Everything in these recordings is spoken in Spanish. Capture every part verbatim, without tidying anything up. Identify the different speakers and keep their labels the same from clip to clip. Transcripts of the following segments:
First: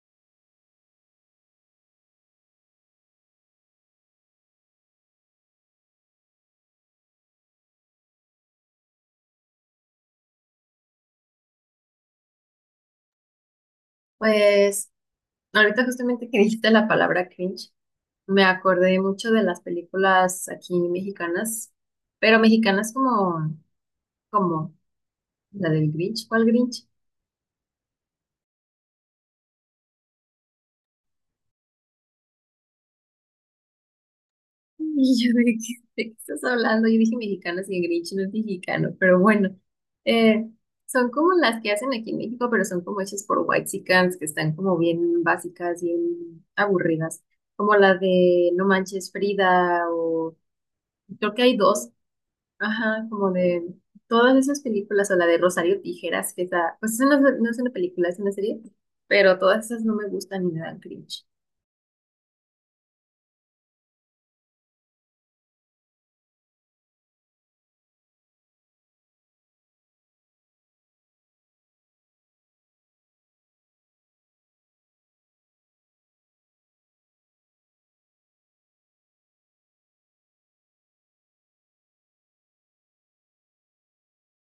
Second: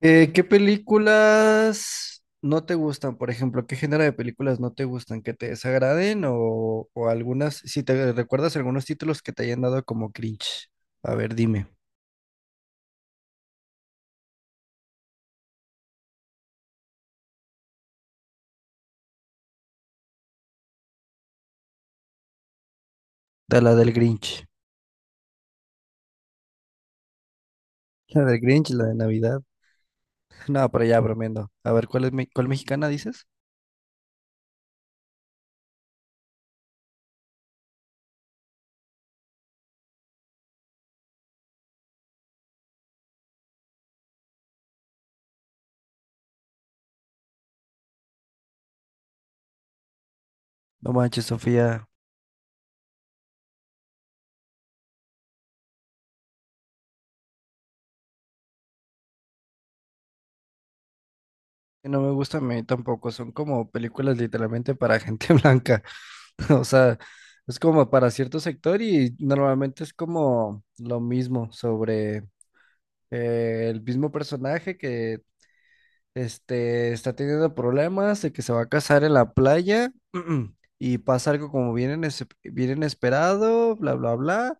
Speaker 1: Eh, ¿qué películas no te gustan? Por ejemplo, ¿qué género de películas no te gustan? ¿Que te desagraden o, o algunas, si te recuerdas algunos títulos que te hayan dado como cringe? A ver, dime.
Speaker 2: Pues ahorita justamente que dijiste la palabra cringe, me acordé mucho de las películas aquí mexicanas, pero mexicanas como,
Speaker 1: De la del Grinch.
Speaker 2: como la del Grinch. ¿Cuál Grinch?
Speaker 1: La del Grinch, la de Navidad. No, pero ya bromeando. A ver, ¿cuál es mi- cuál mexicana dices?
Speaker 2: Y yo de qué, de qué estás hablando, yo dije mexicanas y el Grinch no es mexicano, pero bueno, eh, son como las que hacen aquí en México, pero son como hechas por whitexicans, que están como bien básicas, bien aburridas, como la de No Manches Frida o
Speaker 1: No manches,
Speaker 2: creo que hay
Speaker 1: Sofía.
Speaker 2: dos. Ajá, como de todas esas películas, o la de Rosario Tijeras, que está, pues esa no, es no es una película, es una serie, pero todas esas no me gustan ni me dan cringe.
Speaker 1: No me gustan a mí tampoco. Son como películas literalmente para gente blanca. O sea, es como para cierto sector y normalmente es como lo mismo sobre. Eh, el mismo personaje que este, está teniendo problemas de que se va a casar en la playa y pasa algo como bien, ines- bien inesperado, bla, bla, bla,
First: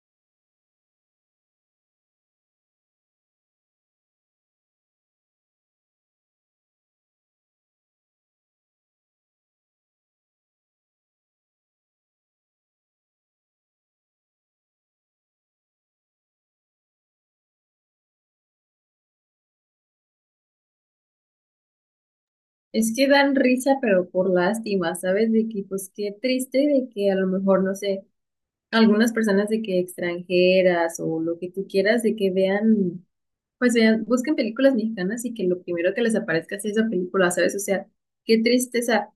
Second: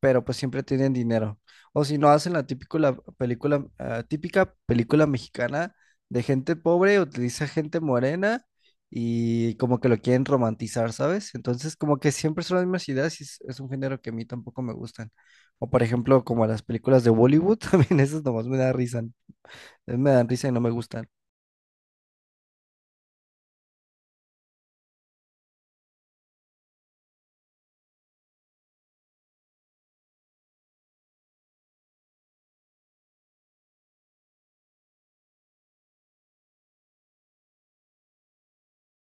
Speaker 1: pero pues siempre tienen dinero. O si no, hacen la típico, la película, ah, típica película mexicana de gente pobre, utiliza gente morena y como que lo quieren romantizar, ¿sabes? Entonces, como que siempre son las mismas ideas y es, es un género que a mí tampoco me gustan. O por ejemplo, como las películas de Bollywood, también esas nomás me dan risa, me dan risa y no me gustan.
Speaker 2: Es que dan risa, pero por lástima, ¿sabes? De que, pues qué triste de que a lo mejor, no sé, algunas personas de que extranjeras o lo que tú quieras, de que vean, pues vean, busquen películas mexicanas y que lo primero que les aparezca sea esa película, ¿sabes? O sea, qué tristeza.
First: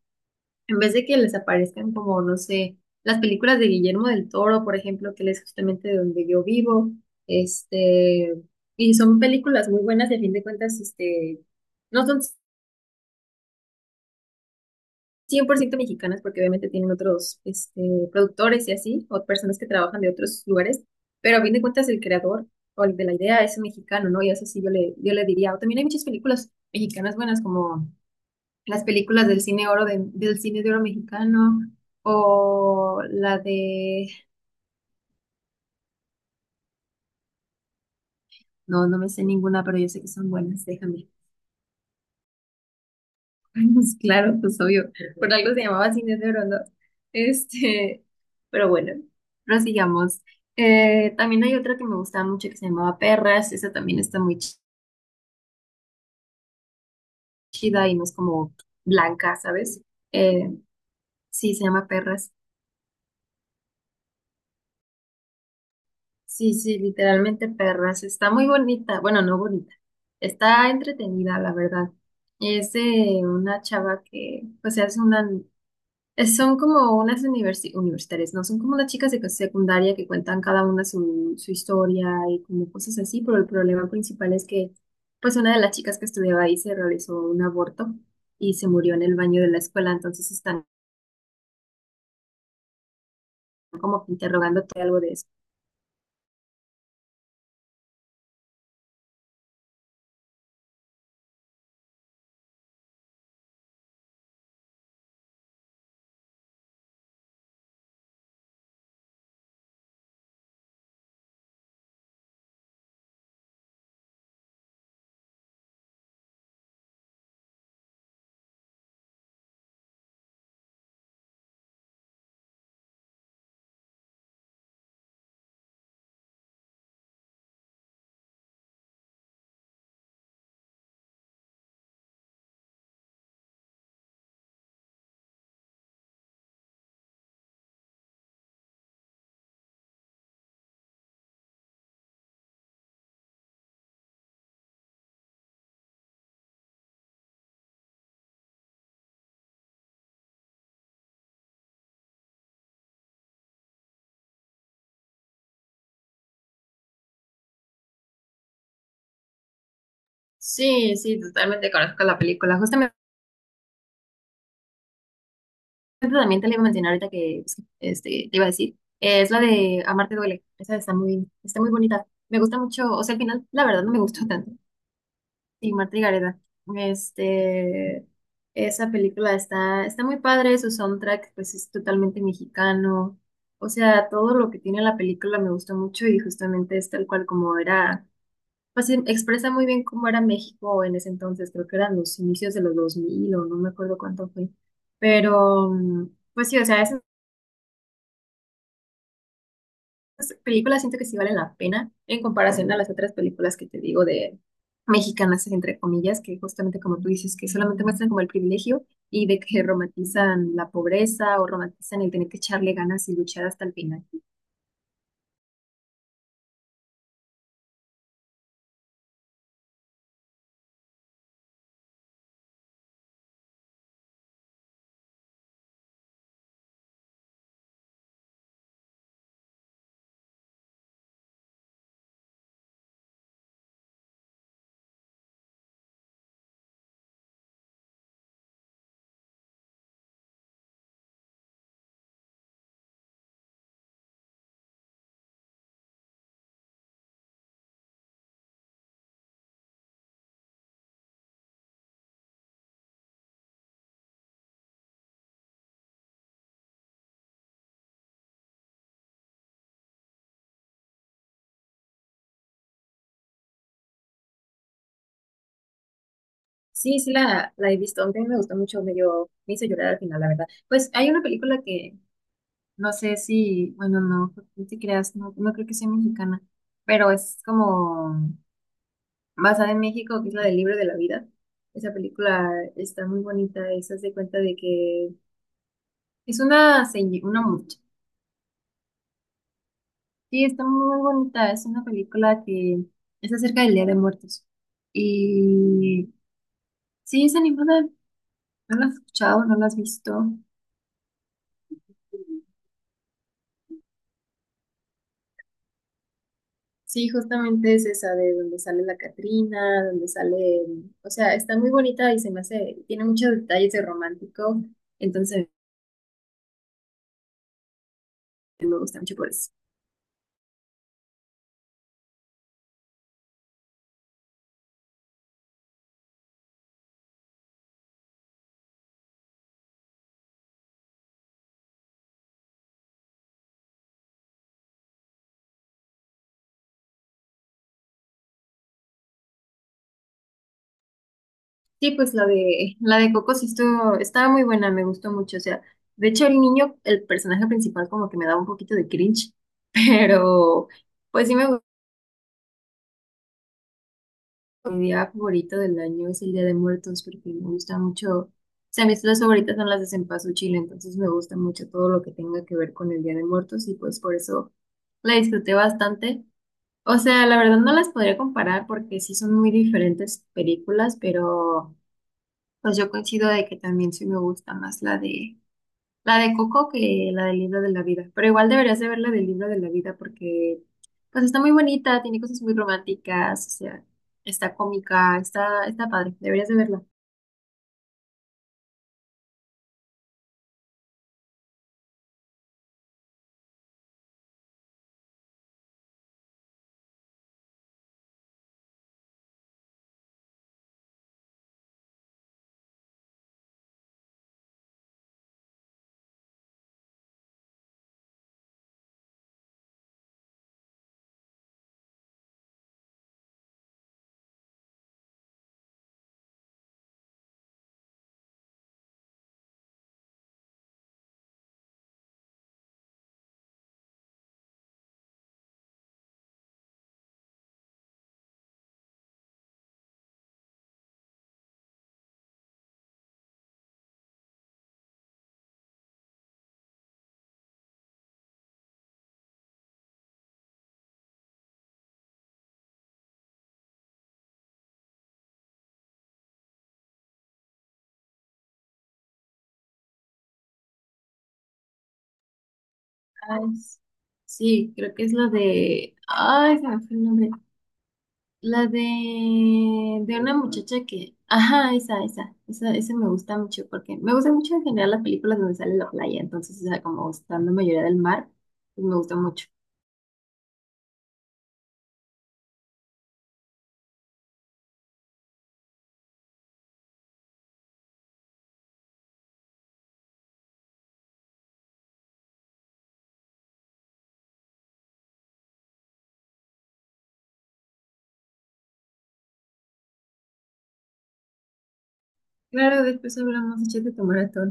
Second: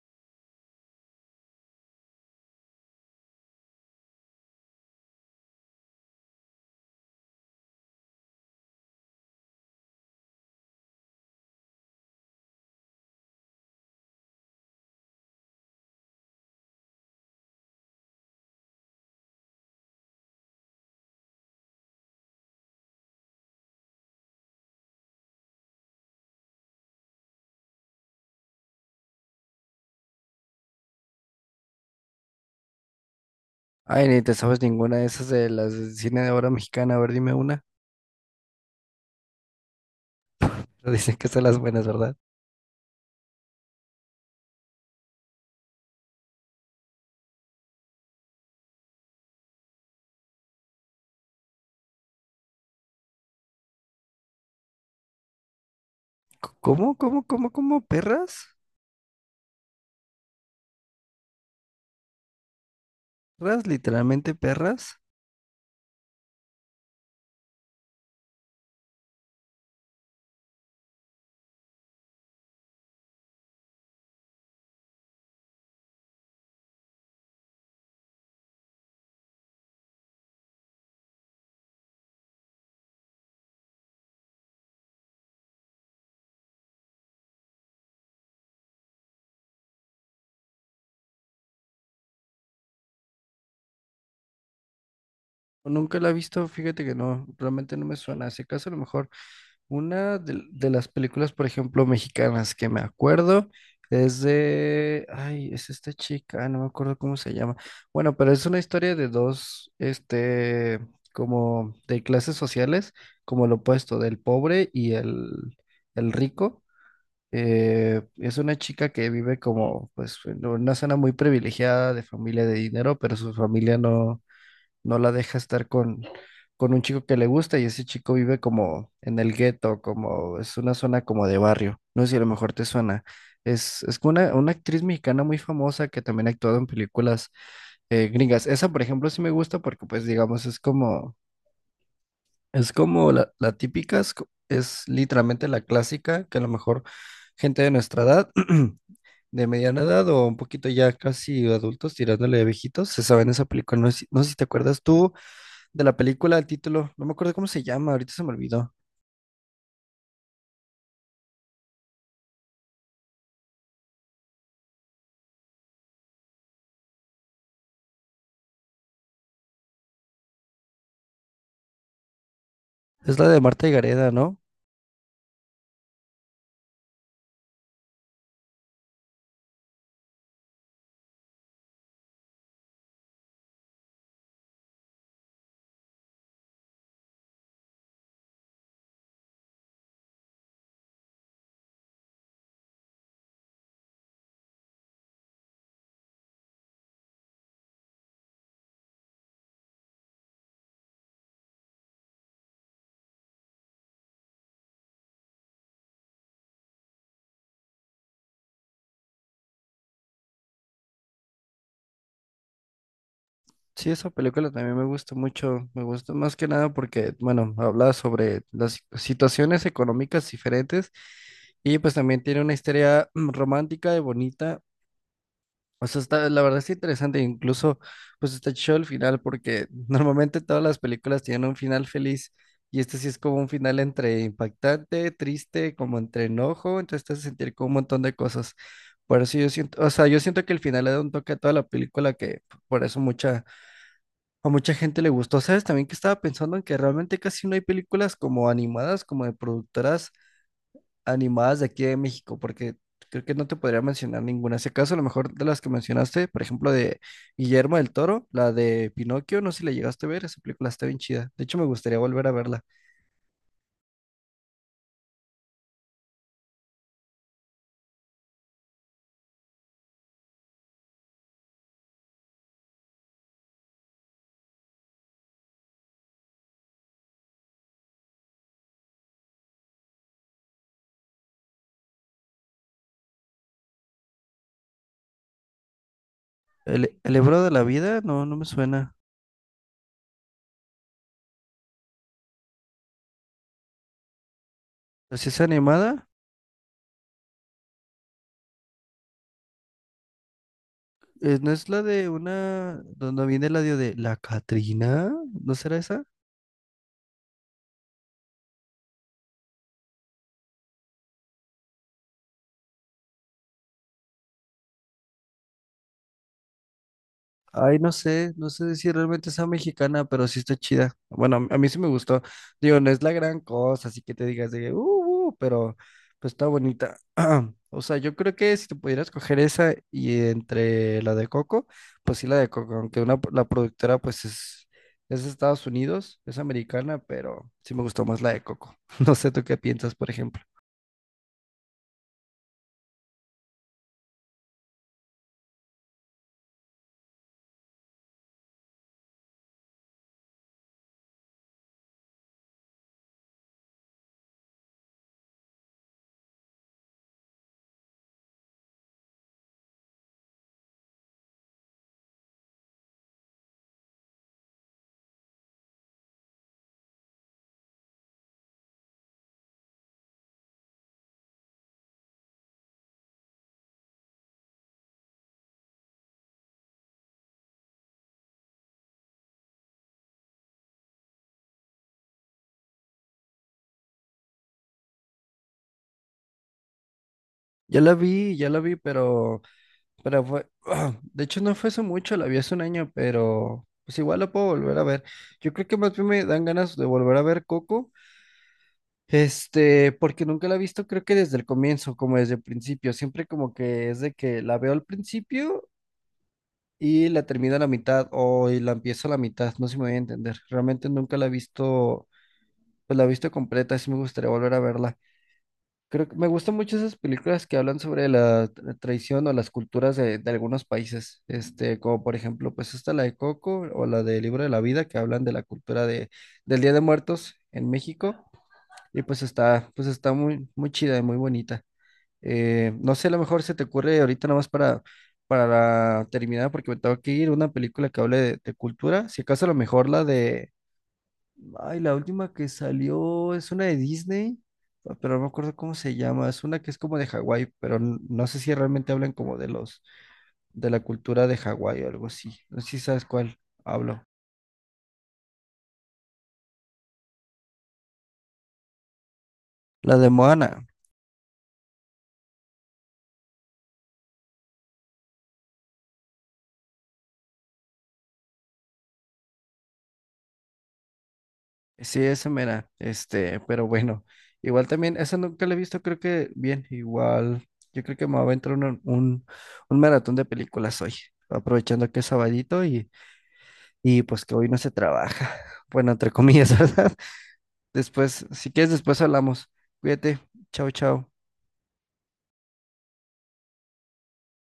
Speaker 2: En vez de que les aparezcan como, no sé, las películas de Guillermo del Toro, por ejemplo, que él es justamente de donde yo vivo, este, y son películas muy buenas, y a fin de cuentas, este, no son cien por ciento mexicanas porque obviamente tienen otros, este, productores y así, o personas que trabajan de otros lugares, pero a fin de cuentas el creador o el de la idea es mexicano, ¿no? Y eso sí yo le, yo le diría, o también hay muchas películas mexicanas buenas como las películas del cine oro de- del cine de oro mexicano o la
Speaker 1: Ay,
Speaker 2: de
Speaker 1: ni te sabes ninguna de esas de las de cine de obra mexicana. A ver, dime una.
Speaker 2: no, no me sé ninguna, pero yo sé que son buenas,
Speaker 1: Pero
Speaker 2: déjame.
Speaker 1: dicen que son las buenas, ¿verdad?
Speaker 2: Pues claro, pues obvio, por algo se llamaba cine de oro, ¿no? Este, pero bueno, prosigamos. Eh, también hay otra que me gustaba mucho que se llamaba Perras, esa también está muy ch-
Speaker 1: C- ¿Cómo, cómo, cómo, cómo?
Speaker 2: chida y no es
Speaker 1: ¿Perras?
Speaker 2: como blanca, ¿sabes? Eh, sí, se llama Perras.
Speaker 1: ¿Perras? ¿Literalmente perras?
Speaker 2: Sí, sí, literalmente perras. Está muy bonita. Bueno, no bonita. Está entretenida, la verdad. Es de una chava que, pues, es una, es- son como unas universi- universitarias, ¿no? Son como unas chicas de secundaria que cuentan cada una su, su historia y como cosas así, pero el problema principal es que, pues, una de las chicas que estudiaba ahí se realizó un aborto y se murió en el baño de la escuela, entonces están como que interrogándote algo de eso.
Speaker 1: Nunca la he visto, fíjate que no, realmente no me suena. Si acaso a lo mejor una de, de las películas, por ejemplo, mexicanas que me acuerdo es de, ay, es esta chica, no me acuerdo cómo se llama. Bueno, pero es una historia de dos, este, como de clases sociales, como lo opuesto, del pobre y el, el rico. Eh, es una chica que vive como, pues, en una zona muy privilegiada de familia de dinero, pero su familia no no la deja estar con, con un chico que le gusta y ese chico vive como en el gueto, como es una zona como de barrio. No sé si a lo mejor te suena. Es, es como una, una actriz mexicana muy famosa que también ha actuado en películas eh, gringas. Esa, por ejemplo, sí me gusta porque, pues, digamos, es como, es como la, la típica, es, co- es literalmente la clásica, que a lo mejor gente de nuestra edad, de mediana edad o un poquito ya casi adultos tirándole de viejitos, se saben esa película. No sé, si- no sé si te acuerdas tú de la película, el título, no me acuerdo cómo se llama, ahorita se me olvidó.
Speaker 2: Sí, sí, totalmente conozco la película. Justamente ejemplo, también te le iba a mencionar ahorita que este, te iba a decir, eh, es la de Amarte duele. Esa está muy, está muy bonita. Me gusta mucho, o sea,
Speaker 1: Es
Speaker 2: al
Speaker 1: la de
Speaker 2: final, la
Speaker 1: Marta y
Speaker 2: verdad, no me
Speaker 1: Gareda,
Speaker 2: gustó
Speaker 1: ¿no?
Speaker 2: tanto. Sí, Marta y Gareda. Este, esa película está, está muy padre, su soundtrack, pues es totalmente mexicano. O sea, todo lo que tiene la película me gustó mucho y justamente es tal cual como era, pues em- expresa muy bien cómo era México en ese entonces, creo que eran los inicios de los dos mil o no me acuerdo cuánto fue. Pero, mm, pues sí, o sea, es películas siento que sí valen la pena en comparación a las otras películas que te digo de mexicanas, entre comillas, que justamente como tú dices, que solamente muestran como el privilegio y de que romantizan la pobreza o romantizan el tener que echarle ganas y luchar hasta el
Speaker 1: Sí,
Speaker 2: final.
Speaker 1: esa película también me gusta mucho, me gusta más que nada porque, bueno, habla sobre las situaciones económicas diferentes y pues también tiene una historia mm, romántica y bonita. O sea, está, la verdad es interesante, incluso pues está chido el final porque normalmente todas las películas tienen un final feliz y este sí es como un final entre impactante, triste, como entre enojo, entonces te hace sentir como un montón de cosas. Por eso yo siento, o sea, yo siento que el final le da un toque a toda la película que por eso mucha, a mucha gente le gustó. ¿Sabes? También que estaba pensando en que realmente casi no hay películas como animadas, como de productoras animadas de aquí de México, porque creo que no te podría mencionar ninguna. Si acaso, a lo mejor de las que mencionaste, por ejemplo, de Guillermo del Toro, la de Pinocchio, no sé si la llegaste a ver, esa película está bien chida. De hecho, me gustaría volver a verla.
Speaker 2: Sí, sí, la, la he visto. A mí me gustó mucho, me dio, me hizo llorar al final, la verdad. Pues hay una película que no sé si, bueno, no, no te creas, no, no creo que sea mexicana, pero es como basada en México, que es la del libro de la vida. Esa película está muy bonita, es, haz de cuenta de que es una,
Speaker 1: El, el
Speaker 2: señ- una
Speaker 1: Ebro de la
Speaker 2: mucha.
Speaker 1: Vida, no, no me suena.
Speaker 2: Sí, está muy bonita, es una película que es acerca del Día de Muertos.
Speaker 1: Pero si es animada,
Speaker 2: Y sí, es animada, no la has escuchado, no la has visto.
Speaker 1: eh, ¿no es la de una, donde viene el audio de la Catrina? ¿No será esa?
Speaker 2: Sí, justamente es esa de donde sale la Catrina, donde sale, o sea, está muy bonita y se me hace, tiene muchos detalles de romántico, entonces
Speaker 1: Ay, no sé, no sé
Speaker 2: me
Speaker 1: si
Speaker 2: gusta mucho por
Speaker 1: realmente sea
Speaker 2: eso.
Speaker 1: mexicana, pero sí está chida. Bueno, a mí a mí sí me gustó. Digo, no es la gran cosa, así que te digas de, que, uh, uh", pero pues está bonita. O sea, yo creo que si te pudieras coger esa y entre la de Coco, pues sí la de Coco, aunque una, la productora pues es, es de Estados Unidos, es americana, pero sí me gustó más la de Coco. No sé tú qué piensas, por ejemplo.
Speaker 2: Sí, pues la de la de Coco sí estuvo, estaba muy buena, me gustó mucho. O sea, de hecho el niño, el personaje principal como que me daba un poquito de cringe, pero pues sí me gustó. Mi día favorito del año es el Día de Muertos porque me gusta mucho. O sea, mis tres favoritas son las de Cempasúchil, Chile, entonces me gusta mucho todo lo que tenga que ver con el Día de Muertos y pues por eso la disfruté bastante. O sea, la verdad no las podría comparar porque sí son muy diferentes películas, pero pues yo coincido de que también sí me gusta más la de La de Coco que la del libro de la vida. Pero igual deberías de ver la del libro de la vida porque pues está muy bonita, tiene cosas muy románticas, o sea, está cómica, está, está padre, deberías de verla.
Speaker 1: Ya la vi, ya la vi, pero... Pero fue, de hecho no fue hace mucho, la vi hace un año, pero pues igual la puedo volver a ver. Yo creo que más bien me dan ganas de volver a ver Coco, este, porque nunca la he visto, creo que desde el comienzo, como desde el principio, siempre como que es de que la veo al principio y la termino a la mitad o y la empiezo a la mitad, no sé si me voy a entender. Realmente nunca la he visto, pues la he visto completa, sí me gustaría volver a verla. Creo que me gustan mucho esas películas que hablan sobre la tra- traición o las culturas de, de algunos países, este, como por ejemplo, pues esta la de Coco o la de Libro de la Vida, que hablan de la cultura de, del Día de Muertos en México, y pues está, pues está muy, muy chida y muy bonita. Eh, no sé, a lo mejor se te ocurre ahorita nomás para, para terminar, porque me tengo que ir, una película que hable de, de cultura, si acaso a lo mejor la de... Ay, la última que salió es una de Disney, ah, pero no me acuerdo cómo se llama. Es una que es como de Hawái, pero n- no sé si realmente hablan como de los, de la cultura de Hawái o algo así. No sé si sabes cuál
Speaker 2: Ay, s-
Speaker 1: hablo.
Speaker 2: sí, creo que es la de... Ay, se me fue el nombre. La de...
Speaker 1: La de
Speaker 2: de una
Speaker 1: Moana.
Speaker 2: muchacha que... Ajá, esa, esa, esa, esa me gusta mucho porque me gusta mucho en general las películas donde sale la playa, entonces, o sea, como está la mayoría del mar, pues me gusta mucho.
Speaker 1: Sí, esa mera. Este, pero bueno. Igual también, esa nunca la he visto, creo que bien, igual. Yo creo que me va a entrar un, un, un maratón de películas hoy, aprovechando que es sabadito y, y pues que hoy no se trabaja. Bueno, entre comillas, ¿verdad? Después, si quieres, después hablamos. Cuídate. Chao, chao.
Speaker 2: Claro, después hablamos, échate tu maratón.